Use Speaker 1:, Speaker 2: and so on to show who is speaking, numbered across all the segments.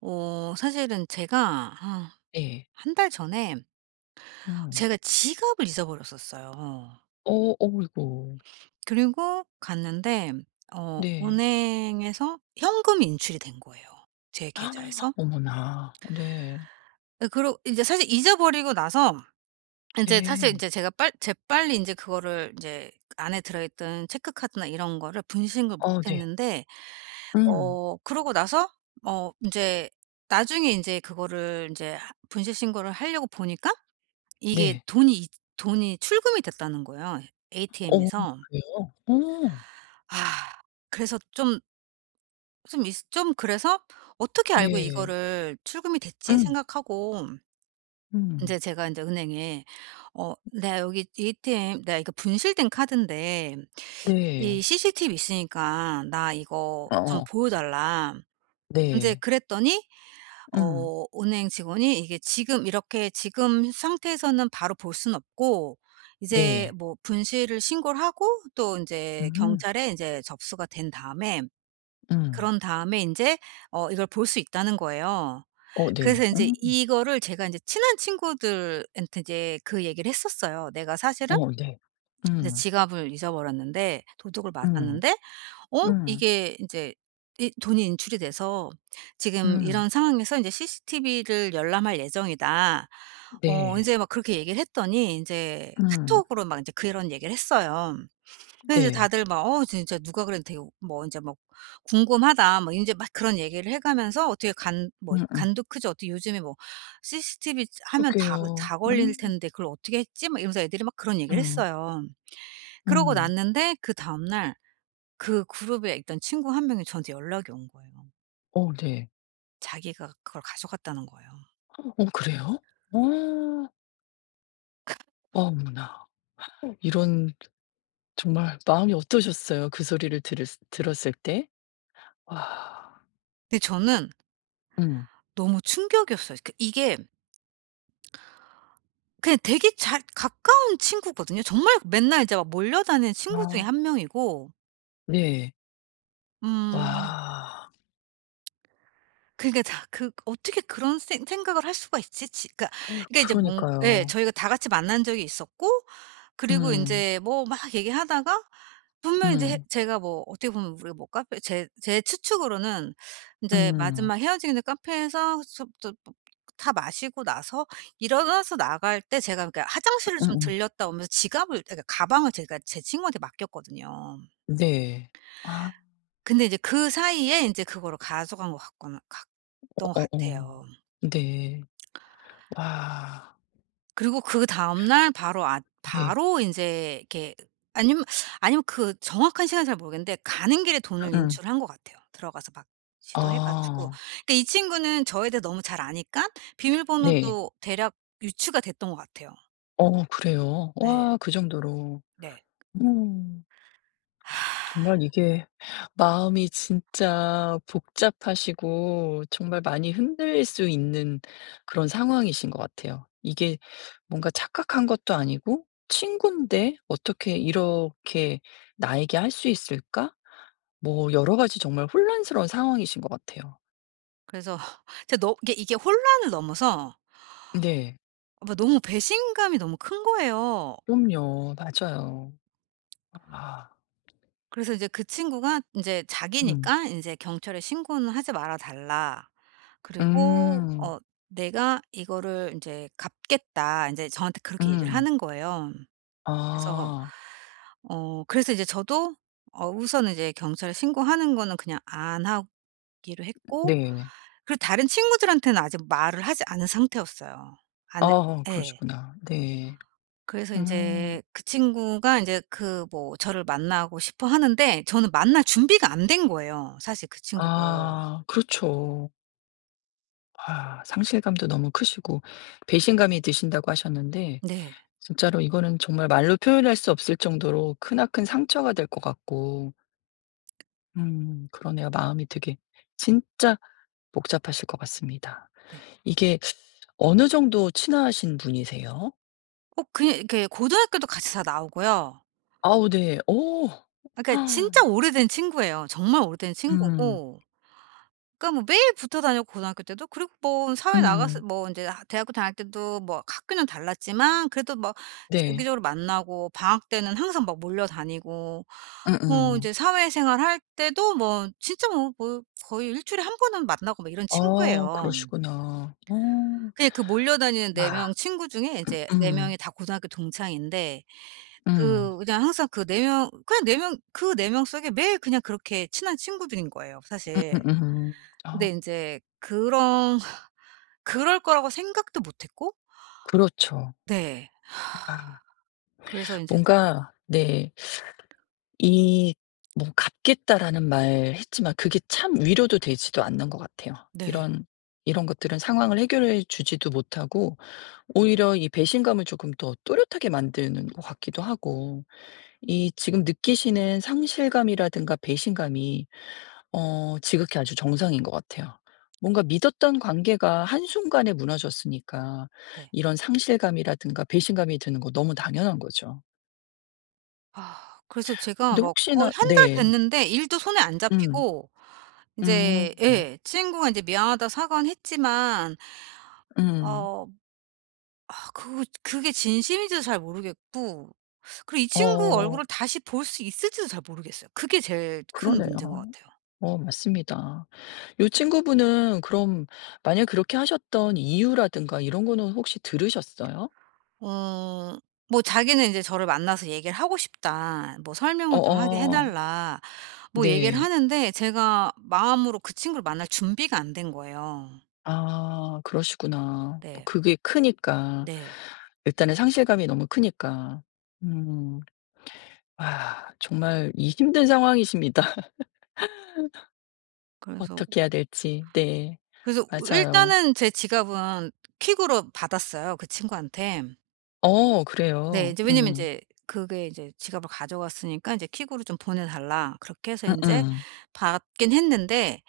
Speaker 1: 어 사실은 제가 아
Speaker 2: 예.
Speaker 1: 1 달 전에
Speaker 2: 음.
Speaker 1: 제가 지갑을 잊어버렸었어요.
Speaker 2: 어 어이고.
Speaker 1: 그리고 갔는데 어
Speaker 2: 네.
Speaker 1: 은행에서 현금 인출이 된 거예요 제 계좌에서.
Speaker 2: 어머나. 네.
Speaker 1: 어 그러고 인제 사실 잊어버리고 나서 인제 사실
Speaker 2: 예.
Speaker 1: 인제 제가 빨 재빨리 인제 그거를 인제 그 안에 들어 있던 체크카드나 이런 거를 분실 신고를 못
Speaker 2: 어 네.
Speaker 1: 했는데
Speaker 2: 음.
Speaker 1: 어 그러고 나서 어 인제 나중에 인제 그거를 인제 하 분실 신고를 하려고 보니까 이게
Speaker 2: 네.
Speaker 1: 돈이 이 돈이 출금이 됐다는 거예요,
Speaker 2: 어
Speaker 1: ATM에서.
Speaker 2: 그래요? 어머.
Speaker 1: 아. 그래서 좀 좀 이스 좀 그래서 '어떻게 알고
Speaker 2: 네.
Speaker 1: 이거를 출금이 됐지?'
Speaker 2: 음.
Speaker 1: 생각하고 인제
Speaker 2: 음.
Speaker 1: 제가 인제 은행에 "어 내가 여기 ATM 내가 이거 분실된 카드인데
Speaker 2: 네.
Speaker 1: 이 CCTV 있으니까 나 이거 좀
Speaker 2: 어어.
Speaker 1: 보여 달라." 인제
Speaker 2: 네.
Speaker 1: 그랬더니
Speaker 2: 응.
Speaker 1: 어 은행 직원이 "이게 지금 이렇게 지금 상태에서는 바로 볼 순 없고 이제
Speaker 2: 네.
Speaker 1: 뭐 분실을 신고를 하고 또 인제
Speaker 2: 음.
Speaker 1: 경찰에 인제 접수가 된 다음에
Speaker 2: 음.
Speaker 1: 그런 다음에 인제 어 이걸 볼 수 있다."는 거예요.
Speaker 2: 어 네.
Speaker 1: 그래서 인제
Speaker 2: 음.
Speaker 1: 이거를 제가 인제 친한 친구들한테 이제 그 얘기를 했었어요. "내가 사실은
Speaker 2: 어 네.
Speaker 1: 이제
Speaker 2: 음.
Speaker 1: 지갑을 잊어버렸는데 도둑을
Speaker 2: 음.
Speaker 1: 맞았는데 어
Speaker 2: 음.
Speaker 1: 이게 인제 이 돈이 인출이 돼서 지금
Speaker 2: 음.
Speaker 1: 이런 상황에서 인제 CCTV를 열람 할 예정이다." 어
Speaker 2: 네.
Speaker 1: 이제 막 그렇게 얘기를 했더니 인제
Speaker 2: 음.
Speaker 1: 카톡으로 막 인제 그런 얘기를 했어요. 그래서 이제
Speaker 2: 네.
Speaker 1: 다들 막 "어 진짜 누가 그래도 되오 뭐 인제 뭐 궁금하다." 뭐 인제 막 그런 얘기를 해 가면서 "어떻게 간 뭐
Speaker 2: 음음.
Speaker 1: 간도 크지. 어떻게 요즘에 뭐 CCTV 이제 하면 다 걸
Speaker 2: 그러게요.
Speaker 1: 다 걸릴
Speaker 2: 음
Speaker 1: 텐데 그걸 어떻게 했지?" 막 이러면서 애들이 막 그런 얘기를
Speaker 2: 음.
Speaker 1: 했어요. 그러고
Speaker 2: 음.
Speaker 1: 났는데 그 다음날 그 그룹에 있던 친구 1 명이 저한테 연락이 온 거예요.
Speaker 2: 어 네.
Speaker 1: 자기가 그걸 가져갔다는 거예요.
Speaker 2: 어 그래요? 어. 어머나 이런 정말 마음이 어떠셨어요 그 소리를 들었 들었을 때? 와.
Speaker 1: 근데 저는
Speaker 2: 음.
Speaker 1: 너무 충격이었어요. 그러니까 이게 그냥 되게 잘 가까운 친구거든요. 정말 맨날 이제 막 몰려다니는 친구 중의
Speaker 2: 아.
Speaker 1: 1 명이고
Speaker 2: 네.
Speaker 1: 음.
Speaker 2: 와.
Speaker 1: 그니까 다 그 어떻게 그런 생 생각을 할 수가 있지? 지 그러니까 그러니까 이제 뭔 예
Speaker 2: 그러니까요.
Speaker 1: 저희가 다 같이 만난 적이 있었고 그리고
Speaker 2: 음.
Speaker 1: 인제 뭐 막 얘기하다가 분명히 이제 해
Speaker 2: 음.
Speaker 1: 제가 뭐 어떻게 보면 우리가 뭐 카페 제 제 추측으로는 인제
Speaker 2: 음.
Speaker 1: 마지막 헤어지는 카페에서 숩 뜻 쁘 다 마시고 나서 일어나서 나갈 때 제가 그니까 화장실을 좀
Speaker 2: 음음.
Speaker 1: 들렀다 오면서 지갑을 그러니까 가방을 제가 제 친구한테 맡겼거든요.
Speaker 2: 네. 아.
Speaker 1: 근데 인제 그사이에 인제 그거로 가져간 것 같거나 갔던 것
Speaker 2: 어어어
Speaker 1: 같아요.
Speaker 2: 네. 와.
Speaker 1: 그리고 그다음 날 바로 아
Speaker 2: 네.
Speaker 1: 바로 인제 이렇게 아니면 아니면 그 정확한 시간은 잘 모르겠는데 가는 길에 돈을
Speaker 2: 음음.
Speaker 1: 인출한 것 같아요 들어가서 막 시도해 가지고.
Speaker 2: 아.
Speaker 1: 그러니까 이 친구는 저에 대해 너무 잘 아니까
Speaker 2: 네.
Speaker 1: 비밀번호도 대략 유추가 됐던 것 같아요.
Speaker 2: 어 그래요?
Speaker 1: 네.
Speaker 2: 와 그 정도로.
Speaker 1: 네.
Speaker 2: 음. 정말 이게 마음이 진짜 복잡하시고 정말 많이 흔들릴 수 있는 그런 상황이신 것 같아요. 이게 뭔가 착각한 것도 아니고 '친구인데 어떻게 이렇게 나에게 할 수 있을까?' 뭐 여러 가지 정말 혼란스러운 상황이신 것 같아요.
Speaker 1: 그래서 진짜 너 이게 혼란을 넘어서
Speaker 2: 네.
Speaker 1: 아 너무 배신감이 너무 큰 거예요.
Speaker 2: 그럼요. 맞아요. 아.
Speaker 1: 그래서 이제 그 친구가 인제
Speaker 2: 음.
Speaker 1: "자기니까 이제 경찰에 신고는 하지 말아 달라." 그리고
Speaker 2: 음.
Speaker 1: 어 "내가 이거를 인제 갚겠다." 인제 저한테 그렇게 얘기를
Speaker 2: 음.
Speaker 1: 하는 거예요. 그래서
Speaker 2: 아.
Speaker 1: 어 그래서 이제 저도 어 우선은 이제 경찰에 신고하는 거는 그냥 안 하기로 했고
Speaker 2: 네.
Speaker 1: 그리고 다른 친구들한테는 아직 말을 하지 않은 상태였어요. 안
Speaker 2: 어
Speaker 1: 예.
Speaker 2: 그러시구나. 네.
Speaker 1: 그래서
Speaker 2: 음.
Speaker 1: 인제 그 친구가 인제 그 뭐 저를 만나고 싶어 하는데 저는 만날 준비가 안 된 거예요 사실 그 친구를.
Speaker 2: 아 그렇죠. 아 상실감도 너무 크시고 배신감이 드신다고 하셨는데
Speaker 1: 네.
Speaker 2: 진짜로 이거는 정말 말로 표현할 수 없을 정도로 크나큰 상처가 될 것 같고 음 그러네요. 마음이 되게 진짜 복잡하실 것 같습니다.
Speaker 1: 네.
Speaker 2: 이게 어느 정도 친하신 분이세요?
Speaker 1: 어 그냥 이렇게 고등학교도 같이 다 나오고요.
Speaker 2: 아우 네. 어.
Speaker 1: 그니까 진짜 오래된 친구예요. 정말 오래된
Speaker 2: 음.
Speaker 1: 친구고 그러니까 뭐 매일 붙어 다녔고 고등학교 때도 그리고 뭐 사회 나가서
Speaker 2: 음음.
Speaker 1: 뭐 이제 아 대학교 다닐 때도 뭐 학교는 달랐지만 그래도 뭐
Speaker 2: 네.
Speaker 1: 주기적으로 만나고 방학 때는 항상 막 몰려 다니고 어
Speaker 2: 음음.
Speaker 1: 이제 사회생활 할 때도 뭐 진짜 뭐 뭐 거의 1 주일에 1 번은 만나고 막 이런
Speaker 2: 아
Speaker 1: 친구예요.
Speaker 2: 그러시구나. 어.
Speaker 1: 그냥 그 몰려 다니는 4
Speaker 2: 아
Speaker 1: 명 친구 중에 이제 4
Speaker 2: 으음.
Speaker 1: 명이 다 고등학교 동창인데
Speaker 2: 음.
Speaker 1: 그 그냥 항상 그 4 명 그냥 4 명 그 4 명 속에 매일 그냥 그렇게 친한 친구들인 거예요 사실.
Speaker 2: 음음음음.
Speaker 1: 근데
Speaker 2: 어.
Speaker 1: 인제 그런 그럴 거라고 생각도 못 했고
Speaker 2: 그렇죠.
Speaker 1: 네.
Speaker 2: 아.
Speaker 1: 그래서 인제
Speaker 2: 뭔가 네. 이 뭐 "갚겠다."라는 말 했지만 그게 참 위로도 되지도 않는 것 같아요.
Speaker 1: 네.
Speaker 2: 이런 이런 것들은 상황을 해결해 주지도 못하고 오히려 이 배신감을 쪼금 더 또렷하게 만드는 것 같기도 하고 이 지금 느끼시는 상실감이라든가 배신감이 어 지극히 아주 정상인 것 같아요. 뭔가 믿었던 관계가 한순간에 무너졌으니까
Speaker 1: 네.
Speaker 2: 이런 상실감이라든가 배신감이 드는 거 너무 당연한 거죠.
Speaker 1: 아 그래서 제가
Speaker 2: 근데
Speaker 1: 막 거의
Speaker 2: 혹시나
Speaker 1: 1 달
Speaker 2: 네.
Speaker 1: 됐는데 일도 손에 안
Speaker 2: 음.
Speaker 1: 잡히고 인제
Speaker 2: 음.
Speaker 1: 예 친구가 인제 미안하다고 사과는 했지만
Speaker 2: 음.
Speaker 1: 어. 아 그 그게 진심인지도 잘 모르겠고. 그리고 이 친구 얼굴을
Speaker 2: 어.
Speaker 1: 다시 볼 수 있을지도 잘 모르겠어요. 그게 제일 큰
Speaker 2: 그러네요.
Speaker 1: 문제인 것 같아요.
Speaker 2: 어 맞습니다. 요 친구분은 그럼 만약 그렇게 하셨던 이유라든가 이런 거는 혹시 들으셨어요?
Speaker 1: 음. 뭐 자기는 이제 저를 만나서 "얘기를 하고 싶다." 뭐 "설명을 좀 하게 해
Speaker 2: 어어.
Speaker 1: 달라." 뭐 얘기를
Speaker 2: 네.
Speaker 1: 하는데 제가 마음으로 그 친구를 만날 준비가 안 된 거예요.
Speaker 2: 아 그러시구나. 뭐
Speaker 1: 네.
Speaker 2: 그게 크니까.
Speaker 1: 네.
Speaker 2: 일단은 상실감이 너무 크니까. 음. 아 정말 이 힘든 상황이십니다.
Speaker 1: 그래서
Speaker 2: 어떻게 해야 될지 네.
Speaker 1: 그래서 우
Speaker 2: 맞아요.
Speaker 1: 일단은 제 지갑은 퀵으로 받았어요 그 친구한테.
Speaker 2: 어
Speaker 1: 네.
Speaker 2: 그래요.
Speaker 1: 인제 왜냐하면
Speaker 2: 음.
Speaker 1: 인제 그게 이제 지갑을 가져갔으니까 인제 퀵으로 좀 보내달라. 그렇게 해서 인제
Speaker 2: 음음.
Speaker 1: 받긴 했는데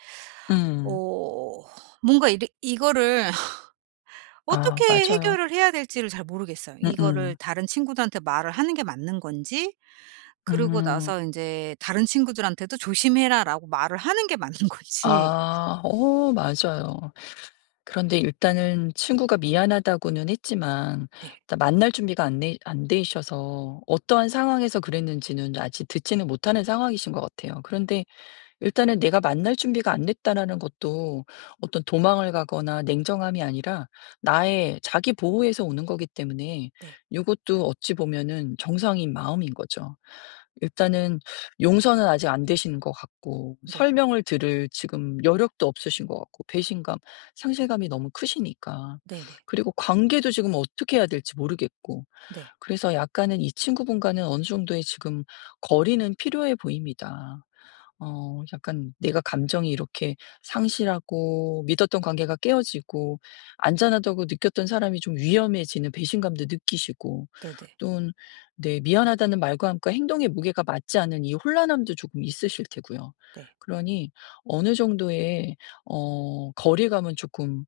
Speaker 2: 음.
Speaker 1: 어 뭔가 이래 이거를 어떻게
Speaker 2: 아 맞아요.
Speaker 1: 해결을 해야 될지를 잘 모르겠어요. 이거를
Speaker 2: 음음.
Speaker 1: 다른 친구들한테 말을 하는 게 맞는 건지. 그러고
Speaker 2: 음.
Speaker 1: 나서 인제 다른 친구들한테도 "조심해라."라고 말을 하는 게 맞는 건지.
Speaker 2: 아 어 맞아요. 그런데 일단은 친구가 미안하다고는 했지만
Speaker 1: 네.
Speaker 2: 일단 만날 준비가 안되 안되셔서 어떠한 상황에서 그랬는지는 아직 듣지는 못하는 상황이신 것 같아요. 그런데 일단은 내가 만날 준비가 안 됐다라는 것도 어떤 도망을 가거나 냉정함이 아니라 나의 자기 보호에서 오는 거기 때문에
Speaker 1: 네.
Speaker 2: 요것도 어찌 보면은 정상인 마음인 거죠. 일단은 용서는 아직 안 되신 것 같고
Speaker 1: 네.
Speaker 2: 설명을 들을 지금 여력도 없으신 것 같고 배신감 상실감이 너무 크시니까.
Speaker 1: 네네.
Speaker 2: 그리고 관계도 지금 어떻게 해야 될지 모르겠고.
Speaker 1: 네.
Speaker 2: 그래서 약간은 이 친구분과는 어느 정도의 지금 거리는 필요해 보입니다. 어 약간 내가 감정이 이렇게 상실하고 믿었던 관계가 깨어지고 안전하다고 느꼈던 사람이 좀 위험해지는 배신감도 느끼시고
Speaker 1: 네네.
Speaker 2: 또는 네 미안하다는 말과 함께 행동의 무게가 맞지 않은 이 혼란함도 쪼금 있으실 테고요.
Speaker 1: 네.
Speaker 2: 그러니 어느 정도의 어 거리감은 쪼끔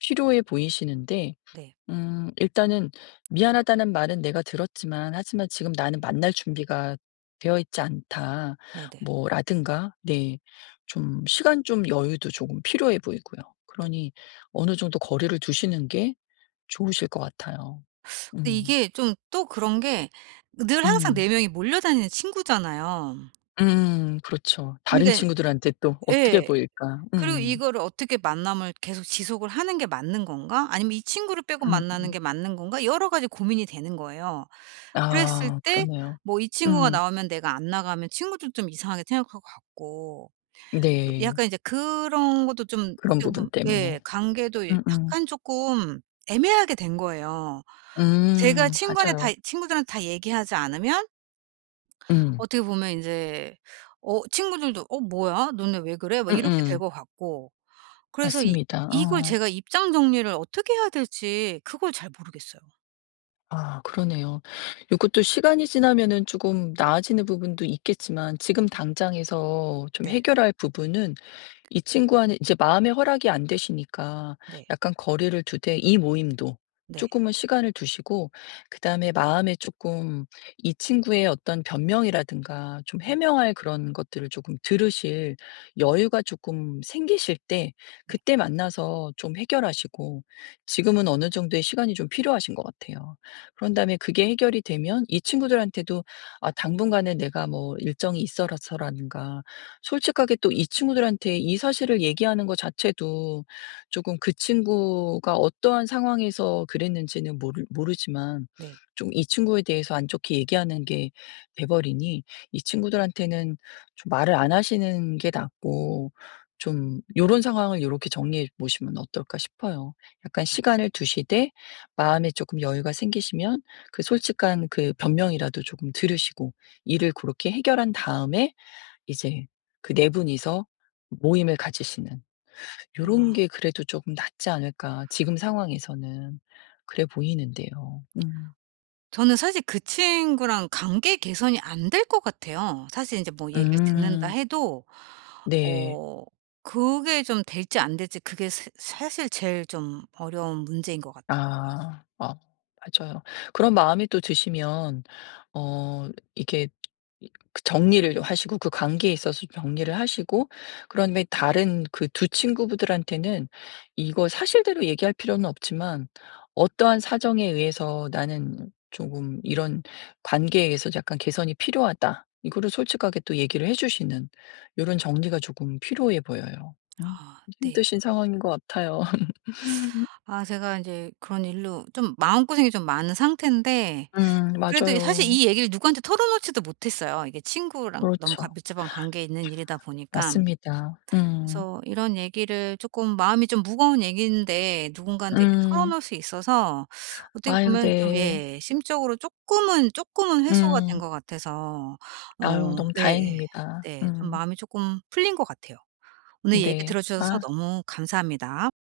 Speaker 2: 필요해 보이시는데
Speaker 1: 네.
Speaker 2: 음. 일단은 "미안하다는 말은 내가 들었지만 하지만 지금 나는 만날 준비가 되어 있지 않다."
Speaker 1: 네네.
Speaker 2: 뭐 라든가 네 좀 시간 좀 여유도 좀 필요해 보이고요. 그러니 어느 정도 거리를 두시는 게 좋으실 것 같아요.
Speaker 1: 근데
Speaker 2: 음.
Speaker 1: 이게 좀 또 그런 게 늘 항상
Speaker 2: 음.
Speaker 1: 4 명이 몰려다니는 친구잖아요.
Speaker 2: 음 그렇죠. 다른
Speaker 1: 그러니까는
Speaker 2: 친구들한테 또 어떻게
Speaker 1: 예.
Speaker 2: 보일까?
Speaker 1: 그리고
Speaker 2: 음.
Speaker 1: 이거를 어떻게 만남을 계속 지속을 하는 게 맞는 건가? 아니면 이 친구를 빼고 만나는
Speaker 2: 음음.
Speaker 1: 게 맞는 건가? 여러 가지 고민이 되는 거예요. 그랬을
Speaker 2: 아
Speaker 1: 때
Speaker 2: 그러네요.
Speaker 1: 뭐 이 친구가
Speaker 2: 음.
Speaker 1: 나오면 내가 안 나가면 친구들도 좀 이상하게 생각할 것 같고. 또
Speaker 2: 네.
Speaker 1: 약간 이제 그런 것도 좀
Speaker 2: 그런
Speaker 1: 어떻게
Speaker 2: 부분
Speaker 1: 보면 예
Speaker 2: 때문에.
Speaker 1: 관계도
Speaker 2: 음음.
Speaker 1: 약간 쪼끔 애매하게 된 거예요. 제가
Speaker 2: 음
Speaker 1: 친구한테 다
Speaker 2: 맞아요.
Speaker 1: 친구들한테 다 얘기하지 않으면
Speaker 2: 음.
Speaker 1: 어떻게 보면 이제 어 친구들도 "어 뭐야? 너네 왜 그래?" 막 이렇게 될
Speaker 2: 음음.
Speaker 1: 것 같고. 그래서 이
Speaker 2: 맞습니다.
Speaker 1: 이걸
Speaker 2: 어.
Speaker 1: 제가 입장 정리를 어떻게 해야 될지 그걸 잘 모르겠어요.
Speaker 2: 아. 그러네요. 요것도 시간이 지나면은 조금 나아지는 부분도 있겠지만 지금 당장에서 좀
Speaker 1: 네.
Speaker 2: 해결할 부분은 이 친구와는 이제 마음의 허락이 안 되시니까
Speaker 1: 네.
Speaker 2: 약간 거리를 두되 이 모임도
Speaker 1: 네.
Speaker 2: 조금은 시간을 두시고 그다음에 마음에 조금 이 친구의 어떤 변명이라든가 좀
Speaker 1: 네.
Speaker 2: 해명할 그런 것들을 조금 들으실 여유가 조금 생기실 때
Speaker 1: 네.
Speaker 2: 그때 만나서 좀 해결하시고 지금은 어느 정도의 시간이 좀 필요하신 것 같아요. 그런 다음에 그게 해결이 되면 이 친구들한테도 아 당분간은 내가 뭐 일정이 있어서라든가 솔직하게 또 이 친구들한테 이 사실을 얘기하는 거 자체도 조금 그 친구가 어떠한 상황에서 그랬는지는 모르 모르지만
Speaker 1: 네.
Speaker 2: 좀 이 친구에 대해서 안 좋게 얘기하는 게 돼 버리니 이 친구들한테는 좀 말을 안 하시는 게 낫고 좀 '요런 상황을 요렇게 정리해 보시면 어떨까?' 싶어요. 약간
Speaker 1: 아.
Speaker 2: 시간을 두시되 마음에 쪼끔 여유가 생기시면 그 솔직한 그 변명이라도 조금 들으시고 일을 고렇게 해결한 다음에 이제 그 4 분이서 모임을 가지시는 '요런
Speaker 1: 아.
Speaker 2: 게 그래도 쪼금 낫지 않을까?' 지금 상황에서는 그래 보이는데요. 음.
Speaker 1: 저는 사실 그 친구랑 관계 개선이 안 될 것 같아요. 사실 인제 뭐 얘기를 듣는다
Speaker 2: 음.
Speaker 1: 해도
Speaker 2: 네.
Speaker 1: 어 그게 좀 될지 안 될지 그게 새 사실 제일 좀 어려운 문제인 것 같더라고요.
Speaker 2: 아. 어. 맞아요. 그런 마음이 또 드시면 어 이게 이 그 정리를 좀 하시고 그 관계에 있어서 정리를 하시고 그런 후에 다른 그 2 친구분들한테는 이거 사실대로 얘기할 필요는 없지만 어떠한 사정에 의해서 "나는 쪼금 이런 관계에 의해서 약간 개선이 필요하다." 이거를 솔직하게 또 얘기를 해 주시는 요런 정리가 조금 필요해 보여요. 음. 음.
Speaker 1: 아 네.
Speaker 2: 힘드신 상황인 것 같아요.
Speaker 1: 아 제가 인제 그런 일로 좀 마음고생이 좀 많은 상태인데
Speaker 2: 음.
Speaker 1: 그래도 이 사실
Speaker 2: 맞아요.
Speaker 1: 이 얘기를 누구한테 털어놓지도 못했어요. 이게 친구랑 너무 과
Speaker 2: 그렇죠.
Speaker 1: 밀접한 관계 있는 일이다
Speaker 2: 아
Speaker 1: 보니까.
Speaker 2: 진짜 맞습니다. 음.
Speaker 1: 그래서 이런 얘기를 조금 마음이 좀 무거운 얘기인데 누군가한테 이렇게
Speaker 2: 음.
Speaker 1: 털어놓을 수 있어서 어떻게
Speaker 2: 아유,
Speaker 1: 보면 좀
Speaker 2: 네.
Speaker 1: 예. 심적으로 쪼끔은, 쪼끔은 해소가 된
Speaker 2: 음.
Speaker 1: 것 같아서.
Speaker 2: 아유,
Speaker 1: 어.
Speaker 2: 너무
Speaker 1: 예예.
Speaker 2: 다행입니다.
Speaker 1: 네. 좀
Speaker 2: 음.
Speaker 1: 마음이 쪼끔 풀린 것 같아요. 오늘 얘기
Speaker 2: 네.
Speaker 1: 들어주셔서
Speaker 2: 아.
Speaker 1: 너무 감사합니다.